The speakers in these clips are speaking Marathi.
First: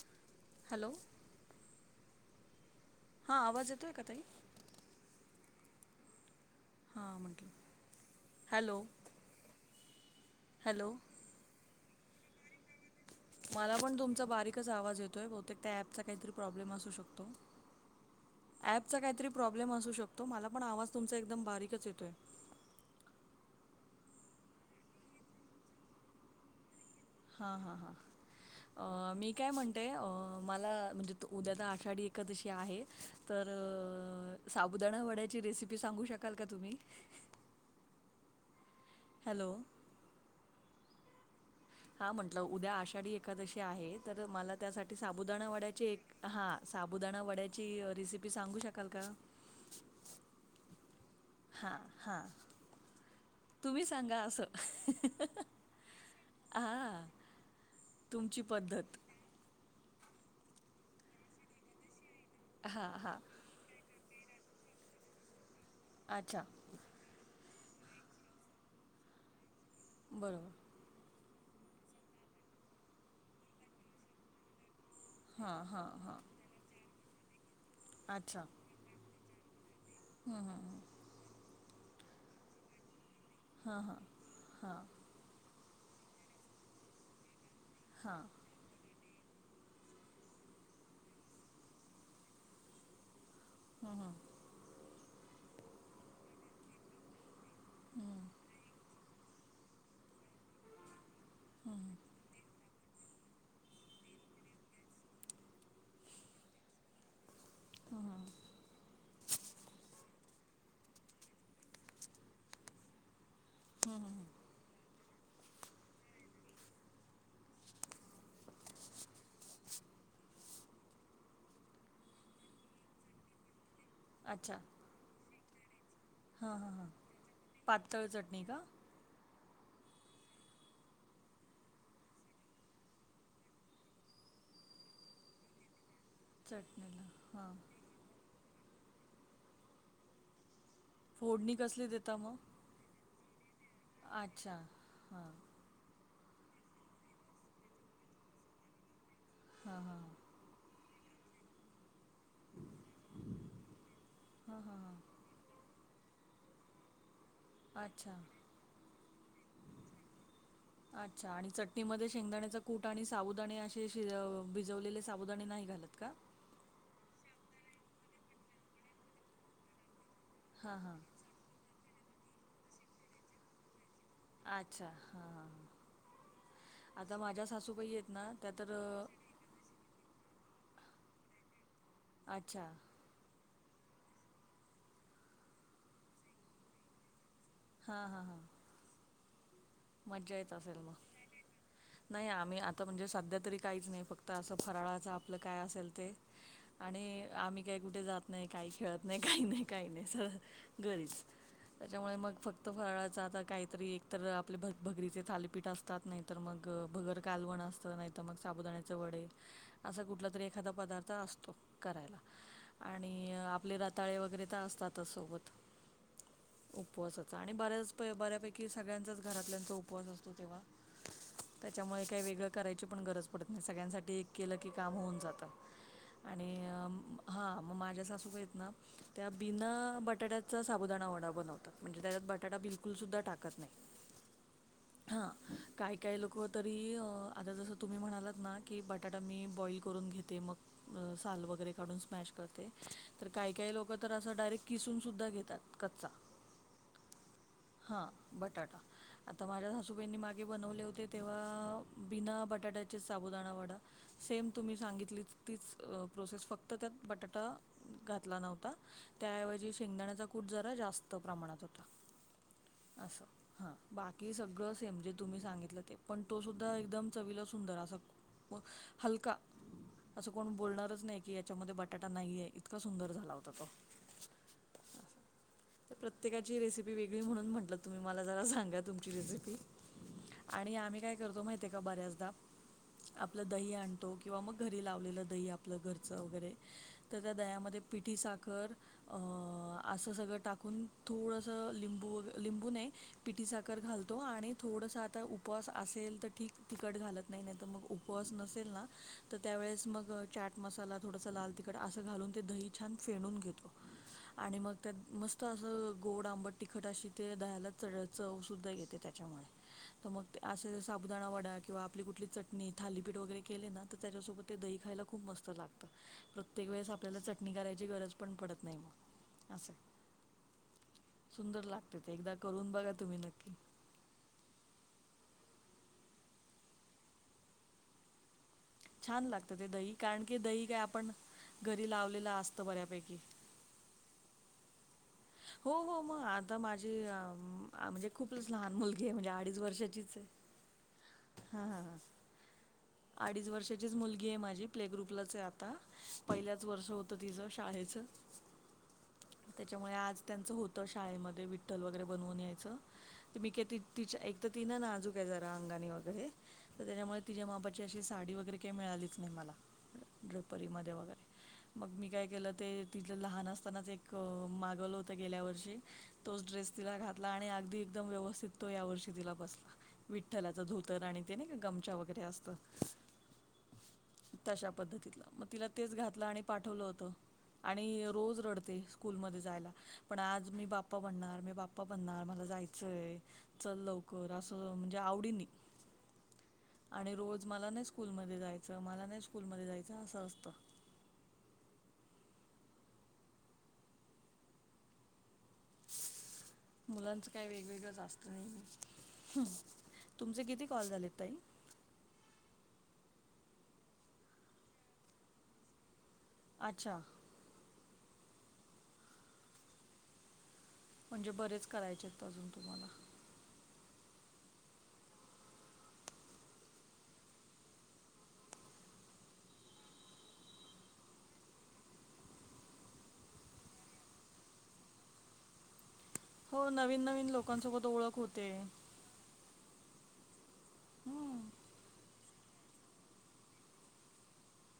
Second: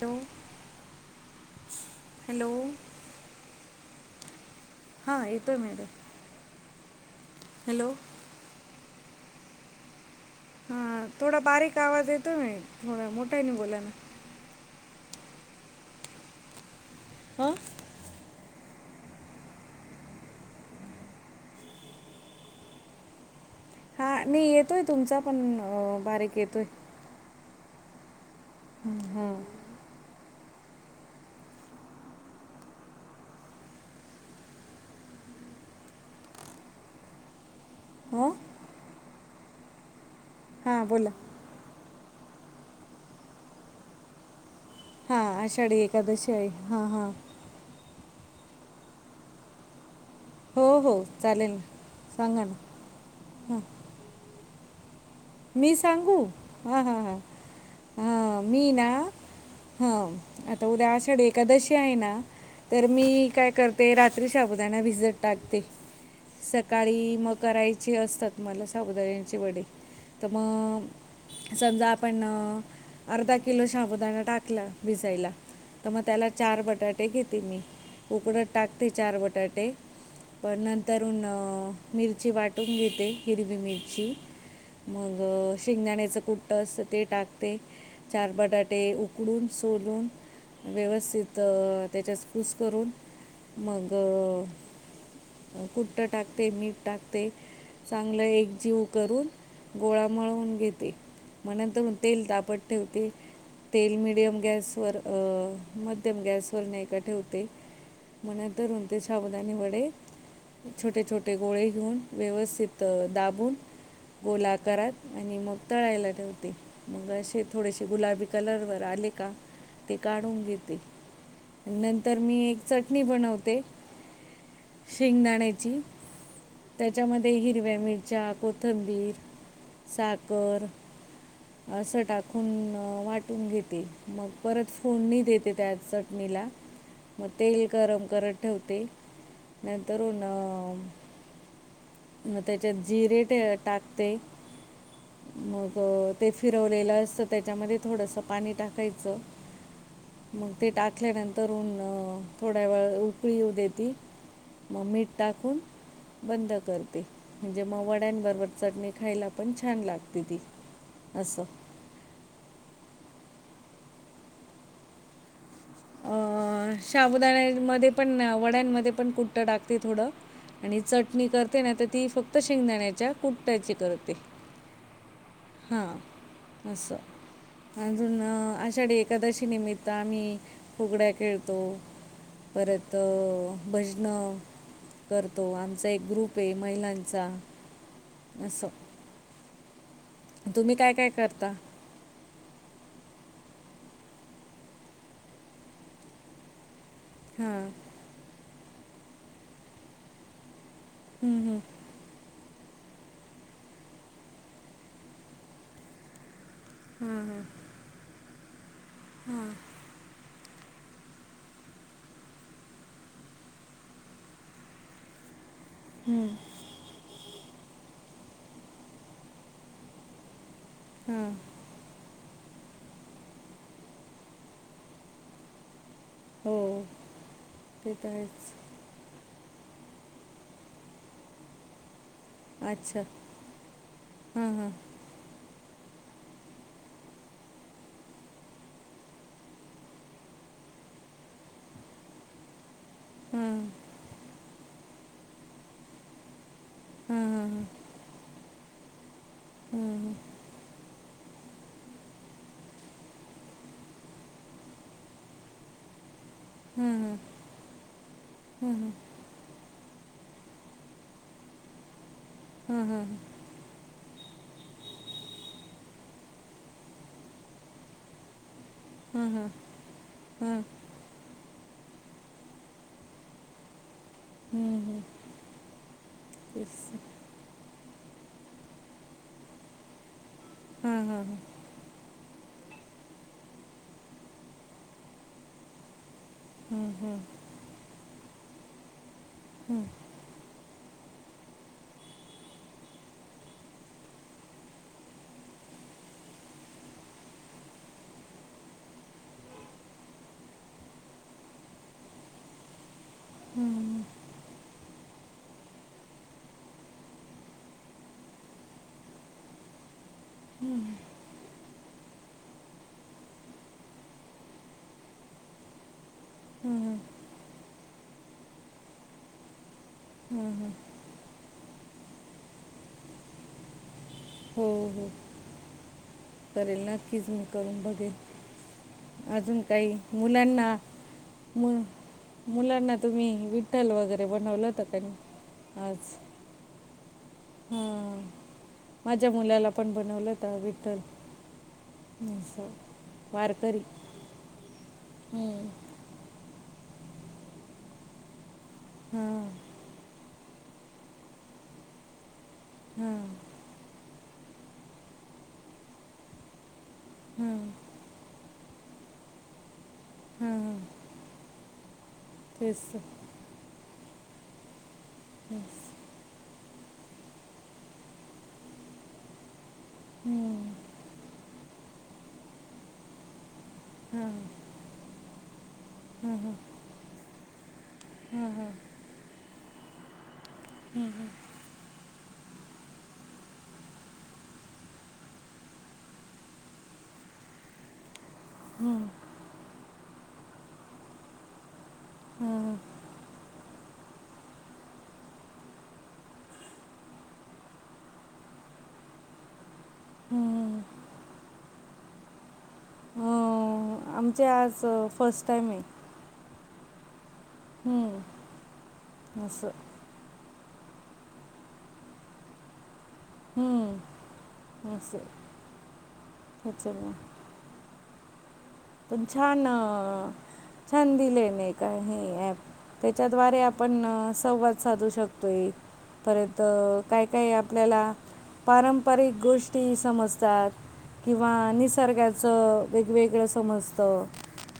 हॅलो. हॅलो. हॅलो.... हा आवाज येतोय का ताई. हां येतोय मॅडम. हा म्हंटे. हॅलो. हॅलो. हॅलो.. हां थोडा बारीक आवाज येतो ना थोडा मोठा. मला पण तुमचा बारीकच आवाज येतोय. बहुतेक त्या ॲपचा काहीतरी प्रॉब्लेम असू शकतो. ह... ॲपचा काहीतरी प्रॉब्लेम असू शकतो. मला पण आवाज तुमचा एकदम बारीकच येतोय. हा. मी येतोय तुमचा पण, बारीक येतोय. हा हा हा, हं, अ.. मी हां काय म्हणते. ते अ मला म्हणजे तर उद्या तर आषाढी एकदशी आहे तर. साबुदाणा वड्याची रेसिपी सांगू शकाल का तुम्ही? हो.. हॅलो. ‌ हां बोला. हा म्हंटलं, उद्या आषाढी एखादशी आहे तर मला.. त्यासाठी हां साबुदाणा आषाढी वड्याची एक, एकादशी आहे हां हां साबुदाणा वड्याची रेसिपी सांगू शकाल का? हो हो. चालेल हा हा सांगा ना. तुम्ही सांगा असं. मी सांगू, हा हा ह हा तुमची मी ना. पद्धत हा, आता उद्या आषाढ एकादशी आहे ना, तर हा हा मी काय करते. ते रात्री शाबुदाना भिजत टाकते. अच्छा! सकाळी मग करायचे असतात मला साबुदाण्याचे वडे. तर बरोबर मग समजा आपण अ.. अर्धा किलो शाबदाणा टाकला. भिजायला, हा हा तर मग हा त्याला चार बटाटे घेते मी. अच्छा उकळत टाकते चार बटाटे पण नंतर, न.. मिरची वाटून घेते. हिरवी हा हा. मिरची हा. मग शेंगदाण्याचं कुट्टं असतं ते टाकते. हा चार बटाटे उ- उकडून, सोलून व्यवस्थित त्याच्यात कूस करून. मग कुट्टा टाकते, मीठ टाकते. ते चांगलं एकजीव करून- गोळा मळवून घेते, मग नंतर तेल तापत- ठेवते. तेल मिडियम गॅसवर अ.. मध्यम गॅस वर नाही का ठेवते. मग नंतर ते साबुदाणी वडे- छोटे छोटे गोळे घेऊन व्यवस्थित दाबून- हम्म.. गोलआकारात आणि मग तळायला ठेवते. मग असे थोडेसे गुलाबी कलरवर आले का, ते काढून घेते. नंतर मी एक चटणी बनवते. अच्छा! शेंगदाण्याची. हा हा हा त्याच्यामध्ये हिरव्या, पातळ मिरच्या, चटणी का कोथंबीर, साखर, अस टाकून वाटून घेते, मग परत फोडणी देते त्यात चट- चटणीला चटणीला मग हां तेल गरम करत ठेवते नंतरन- फोडणी कसली देताव. त्याच्यात जिरे टाकते हां मग, ते फिरवलेलं असतं त्याच्यामध्ये थोडंसं पाणी टाकायचं. हां हां मग ते टाकल्यानंतरऊन थोड्या वेळ उकळी येऊ देते हां मग हां मीठ- टाकून बंद करते. म्हणजे मग अच्छा वड्यां बरोबर चटणी- खायला पण छान लागते ती असं- तीमध्ये शेंगदाण्याचा कूट आणि साबुदाणे असे शि भिजवलेले साबुदाणे नाही घालत. का अ शबुदाण्यामध्ये पण वड्यांमध्ये पण कुट्टा टाकते थोडं- हां आणि हां चटणी करते ना तर ती फक्त शेंगदाण्याच्या कुट्ट्याची करते. अच्छा हा हा हां असं सासूबाई आहेत अजून ना त्या तर आषाढी अ, एकादशी निमित्त- मित्त आम्ही फुगड्या खेळतो अच्छा परत- तर भजनं करतो, आमचा एक ग्रुप आहे महिलांचा. हा हा हा असं मज्जा येत तुम्ही असेल काय मग काय करता? नाही आम्ही आता म्हणजे सध्या तरी काहीच नाही फक्त असं फराळाचं आपलं काय असेल ते. आणि आम्ही हां काय कुठे जात नाही काही खेळत नाही काही नाही काही नाही सगळ घरीचं. हम् हम् त्याच्यामुळे मग फक्त फराळाच आता काहीतरी एकत आपले भग- भगरीचे थालीपीठ असतात नाही. नाही तर मग भगर कालवण असत नाही तर मग साबुदाण्याचे वडे. असा कुठला तरी एखादा पदार्थ असतो करायला. आणि आपले रताळे वगैरे तर असतातच सोबत. हम्म, उपवासाचा आणि बऱ्याच बऱ्यापैकी सगळ्यांचाच घरातल्याचा उपवास असतो तेव्हा. हम् त्याच्यामुळे काही वेगळं करायची पण गरज पडत नाही सगळ्यांसाठी एक केलं की काम होऊन जातं. आणि हो हा मग ते माझ्या तर सासू बाई आहेत आहेच ना - त्या बिना बटाट्याचा साबुदाणावडा बनवतात म्हणजे त्याच्यात बटाटा बिलकुल सुुद्धा टाकत नाही. हम् हम् हा काय - काय लोक तरी आता जसं तुम्ही म्हणालात ना की बटा - बटाटा मी बॉईल करून घेते मग साल वगैरे काढून स्मॅश करते. तर काही- हां काही लोक तर असं डायरेक्ट किसून सुद्धा घेतात कच्चा. हा हां हां. हां बटाटा. आता माझ्या सासू हां बाईंनी मागे बनवले होते तेव्हा बिना बटाट्याचे साबुदाणा वडा- सेम तुम्ही सांगितली तीचं प्रोसेस फक्त. तर हां त्यात बटाटा घातला नव्हता. त्याऐवजी शेंगदाण्याचा कूट जरा जास्त प्रमाणात होता असं हां. बाकी सगळं सेम जे तुम्ही सांगितलं ते पण तो सुद्धा एकदम चवीला सुंदर असं. हां हलका हां असं कोण बोलणारच नाही. की याच्या मध्ये बटाटा नाहीये इतका सुंदर झाला होता तो. हां हां प्रत्येकाची तेच रेसिपी वेगळी म्हणून म्हंटलं तुम्ही मला जरा सांगत. तुमची रेसिपी आणि हां आम्ही काय हां हां करतो माहिती. ते का बऱ्याचदा आपलं दही आणतो किंवा मग घरी लावलेलं दही आपलं घरचं वगैरे - तर त दह्यामध्ये पिठी साखर असं सगळं टाकू - कुन थोडस लिंबू - लिंबू नाही पिठी साख - साखर घालतो आणि थोडस आता उपवास असेल तर ठीक तिखट घालत नाही नाही तर मग. उपवास नसेल ना तर त्यावेेळेस मग चाट मसाला थोडासा लाल तिखटं असं घालून ते दही. छान फेणून घेतो हां आणि मग. त्यात मस्त असं गोड आंबट तिखट अशी ते दहाला चढ चव सुद्धा येते त्याच्यामुळे. तर मग असं साबुदाणा वडा किंवा - आपली कुठली चटणी थालीपीठ वगैरे केले ना तर त्याच्यासोबत ते दही खायला खूप मस्त लागत. प्रत्येक हां वेळेसं हां आपल्याला चटणी करायची गरज पण पडतं नाही मग असं. हम् हम, सुंदर लागते ते एकदा करून बघा तुम्ही नक्की. हो हो करेल नक्कीच मी करून बघेलं. छान लागतं अजून ते काही दही कारण की दही मुलांना? काय आपण घरी लावलेलं असतं मुलांना बऱ्यापैकी तुम्ही विठ्ठल वगैरे बनवलं होत का नी? हो हो मग आता माझी. म्हणजे हां खूपच लहान मुलगी आहे म्हणजे माझ्या अडीच मुलाला पण वर्षाचीच आहे बनवलं हा ह. अस अडीच वर्षाचीच मुलगी आहे माझी, प्ले ग्रुपलाच आहे हम्म. आता पहिल्याच वर्ष होत तिचं शाळेचं हम्म. त्याच्यामुळे आज त्यांचं होतं शाळेमध्ये विठ्ठल वगैरे बनवून यायचं. हम्म. तर मी काय तिच्या, एक तर ती न नाजूक आहे जरा अंगानी वगैरे तर त्याच्यामुळे तिच्या हां मापा साडी वगैरे काही मिळालीच नाही मला हां ड्रोपरीमध्ये वगैरे. मग मी काय केलं ते तेच तर. तिचं लहान असतानाच एक मागवलं होत त गेल्या वर्षी तोच ड्रेस तिला घातला आणि अगदी एकदम व्यवस्थित तो या वर्षी तिला बसला. विठ्ठलाचं हम्म, धोतर आणि ते नाही का गमचा वगैरे असतं तशा पद्धतीतल मग तिला तेच घातलं आणि पाठवलं होतं. आणि रोज रडते स्कूलमध्ये जायला. पण आज मी बाप्पा बनणार मी बाप्पा प्पा बनणार मला जायचंय चल लवकर असं म्हणजे आवडीनी आणि रोज मला नाही स्कूलमध्ये जायचं मला नाही स्कूलमध्ये जायचं असं असतं. हा. मुलांचं काही वेगवेगळंच असतं, नाही. तुमचे किती हां कॉल झालेत ताई? अह आमचे आज फस्ट टाइम आहे. आच्छा. हम्म अस. म्हणजे बरेच करायचे आहेत अजून तुम्हाला. हम्म अस आहे, [unintelligible] तुम छान छान दिले नाय का ही ऍप त्याच्याद्वारे आपण संवाद साधू शकतोय. परंत हो नवीन काय नवीन काय लोकांसोबत आपल्याला ओळख होते परंपा पारिक गोष्टी समजतात हम्म किंवा निसर्गाचं वेगवेगळं समजत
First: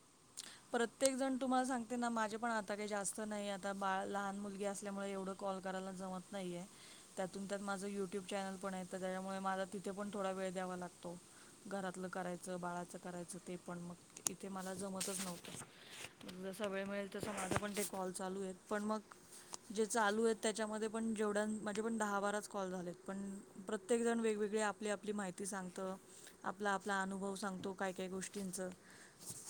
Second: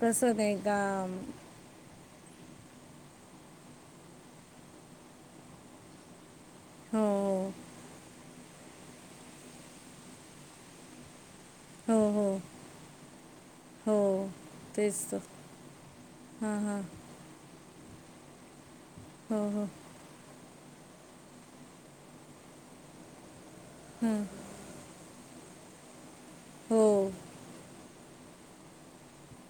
कसं नाही का प्रत्येकजण तुम्हाला सांगते ना माझे पण आता काही जास्त नाही आता बाळ लहान मुलगी असल्यामुळे एवढं कॉल करायला जमत नाहीए, त्यातून हो त्यात माझं युट्यूब चॅनल पण आहे, त्याच्यामुळे मला तिथे पण थोडा वेळ द्यावा लागतो हो घरातलं हो करायचं, बाळाचं करायचं ते पण हो मग इथे मला तेच तर जमतच नव्हतं. हां जसा हां वेळ मिळेल तसं माझं पण ते कॉल चालू आहेत पण मग हो हो. जे चालू आहेत त्याच्यामध्ये पण जेवढ्या माझे पण दहा बाराच कॉल झालेत पण प्रत्येकजण वेगवेगळे आप आपली आपली माहिती सांगतं, आपला आपला हो अनुभव सांगतो काय काय गोष्टींचं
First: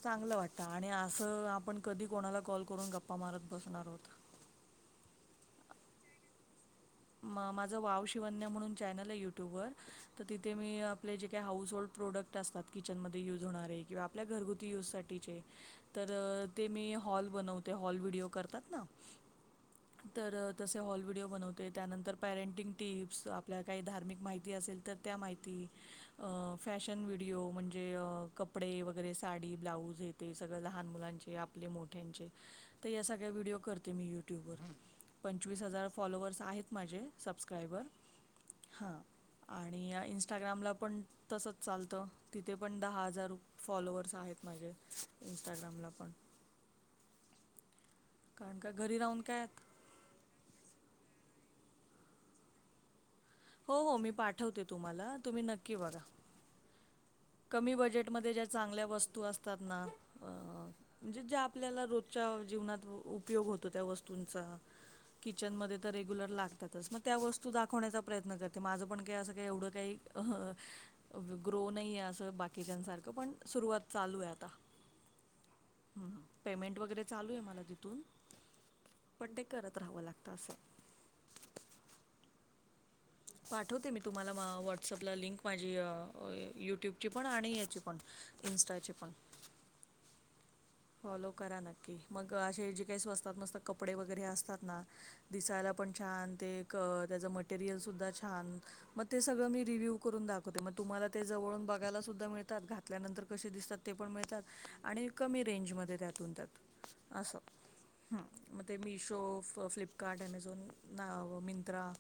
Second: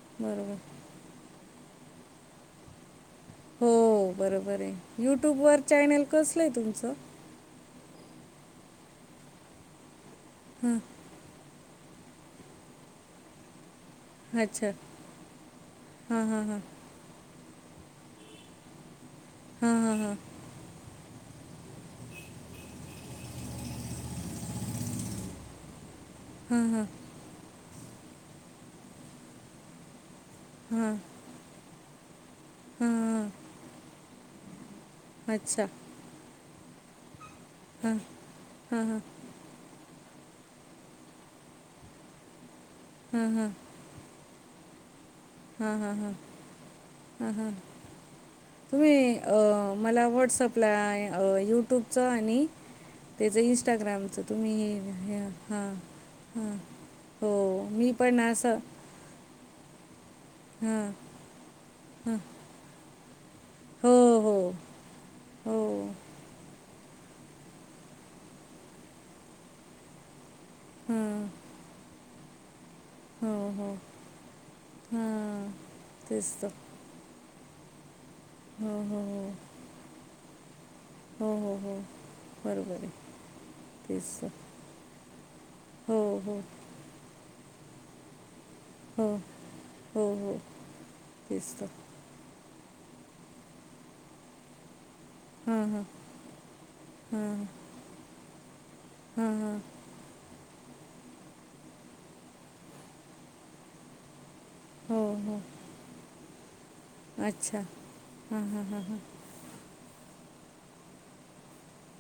चांगलं बरोबर वाटतं आणि असं आपण कधी कोणाला कॉल करून गप्पा मारत हो बसणार आहोत. बरोबर आहे. यूट्यूबवर चॅनेल कसलं आहे तुमचं? म माझं वाव शिवन्या म्हणून चॅनल आहे युट्यूबवर तर तिथे मी आपले जे काही हाऊस होल्ड प्रोडक्ट असतात किचनमध्ये युज होणारे किंवा आपल्या अच्छा घरगुती यूजसाठीचे तर हां हां हां ते मी हॉल बनवते. ते हॉल व्हिडिओ करतात ना. हां हां हां तर तसे हॉल व्हिडिओ बनवते ते त्यानंतर पॅरेंटिंग टिप्स आपल्याला काही धार्मिक माहिती असेल तर त्या माहिती अह फॅशन व्हिडीओ म्हणजे कपडे वगैरे, साडी, ब्लाऊज हे ते सगळं लहान मुलांचे आपले मोठ्यांचे तर या सगळ्या व्हिडिओ करते मी यू ट्यूब वर. पंचवीस अच्छा हजार फॉलोवर्स आहेत माझे सबस्क्रायबर हां. आणि इंस्टाग्रामला पण तसच चालतं तिथे पण दहा हजार फॉलोवर्स आहेत माझे. हा इंस्टाग्रामला हा पण हा ह ह कारण का घरी तुम्ही राहून अ काय मला व्हॉट्सअपला यूट्यूबचं आणि तेज हो हो मी इनस्टाग्रामच तुम्ही पाठवते तुम्हाला हे तुम्ही हा नक्की बघा. हा. कमी बजेटमध्ये ज्या चांगल्या वस्तू असतात ना अ हां म्हणजे ज्या आपल्याला रोजच्या जीवनात उपयोग होत तो त्या हो हो वस्तूंचा हो किचनमध्ये तर रेग्युलर लाग तातच मग त्या वस्तू दाखवण्याचा प्रयत्न करते माझं पण काय असं का एवढं काही हां ग्रो नाहीये अस बाकीच्यां सारखं. क पण हो हो सुरवात चालू आहे आता हां तेच तर पेमेंट वगैरे चालूये मला तिथून हो हो पण ते करत राहावं लागतं असं. हो हो हो बरोबर आहे. पाठवते मी तेच तर तुम्हाला म व्हॉट्सअपला लिंक माझी हो हो यूट्यूब ची पण आणि याची पण इनस्टा हो हो हो. फॉलो तेच करा तर नक्की मग असे जे काही स्वस्तात मस्त कपडे वगैरे असतात ना हां दिसायला हां पण छान ते क त्याचं मटेरियल सुद्धा छान म ते सगळं मी रिव्हू करून दाव ते मग तुम्हाला ते जवळून बघायला सुद्धा मिळतात घातल्यानंतर कसे दिसतात ते पण मिळतात. हो आणि हो कमी रेंजमध्ये त्यातून त्यात. असं अच्छा हम म ते मिशो, फ फ्लिप कार्ट ॲमेझॉन ना मिंत्रा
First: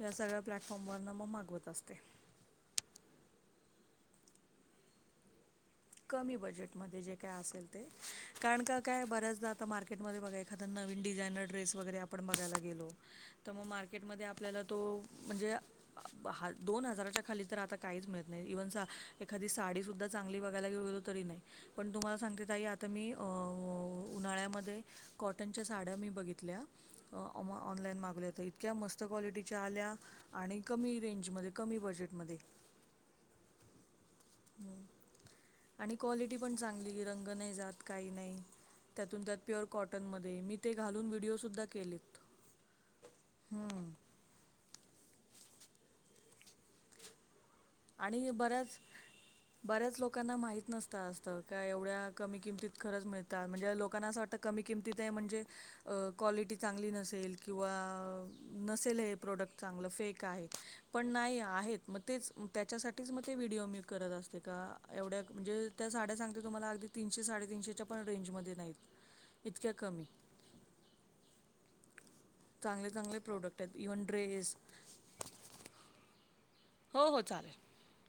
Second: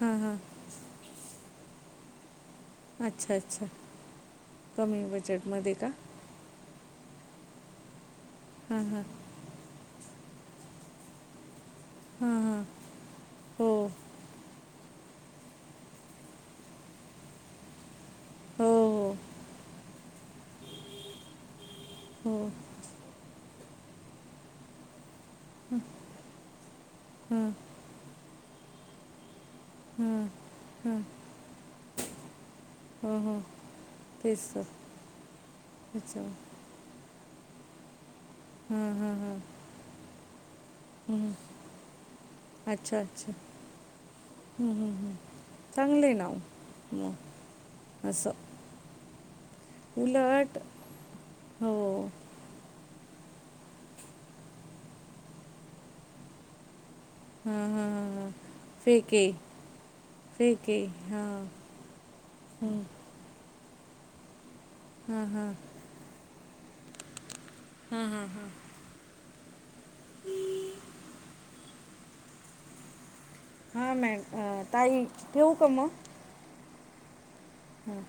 या सगळ्या प्लॅटफॉर्मवरन म मागवत असते. अच्छा अच्छा कमी बजेटमध्ये का? कमी बजेटमध्ये जे काय असेल ते कारण का काय बऱ्याचदा आता मार्केटमध्ये बघा एखाद नवीन डिझानर ड्रेस वगैरे आपण हां बघायला हां गेलो तर म हो मार्केट मधे आपल्याला तो म्हणजे हा दोन हजाराच्या खाली तर आता काहीच मिळत नाही हो इव्हन सा हो एखादी साडी सुद्धा चांगली बघायला गेऊ गलो तरी नाही पण तुम्हाला हो सांगते ताई आ त मी अं उन्हाळ्यामध्ये कॉटनच्या साड्या मी बघितल्या अ हां ऑनलाईन मागल्या तर इतक्या मस्त क्वालिटी च्या आल्या हं, आणि कमी रेंजमध्ये कमी बजेटमध्ये. हम हम. हम आणि त्याच्यावर क्वालिटी पण चांगली रंग नाही जात काही नाही. हं, हं, त्यातून त्यात हं, प्युअर कॉटनमध्ये मी ते घालून हं. व्हिडिओ सुद्धा केलेत. अच्छा अच्छा. हम्म. हम्म हम्म हम् चांगले ना ओ ह. आणि बऱ्याच बऱ्याच लोकांना उलट माहित नसतं असतं का हो एवढ्या कमी किमतीत खरंच मिळतात म्हणजे लोकांना असं वाटतं कमी किमतीत आहे म्हणजे अ क्वालिटी चांगली नसेल हां किंवा हां हां नसेल हे फेके प्रोडक्ट चांगलं फेक आहे. फेके पण हां नाही आहेत म तेच हं. त्याच्यासाठीच म ते व्हिडिओ मी करत असते का एवढ्या म्हणजे त्या साड्या सांगते तुम्हाला अगदी तीनशे साडेतीनशेच्या पण रेंजमध्ये नाहीत. इतक्या कमी, चांगले चांगले प्रोडक्ट आहेत हो इव्हन मॅम, ड्रेस अं ताई, ठेऊ का मग? हो हो चालेल. हम्म.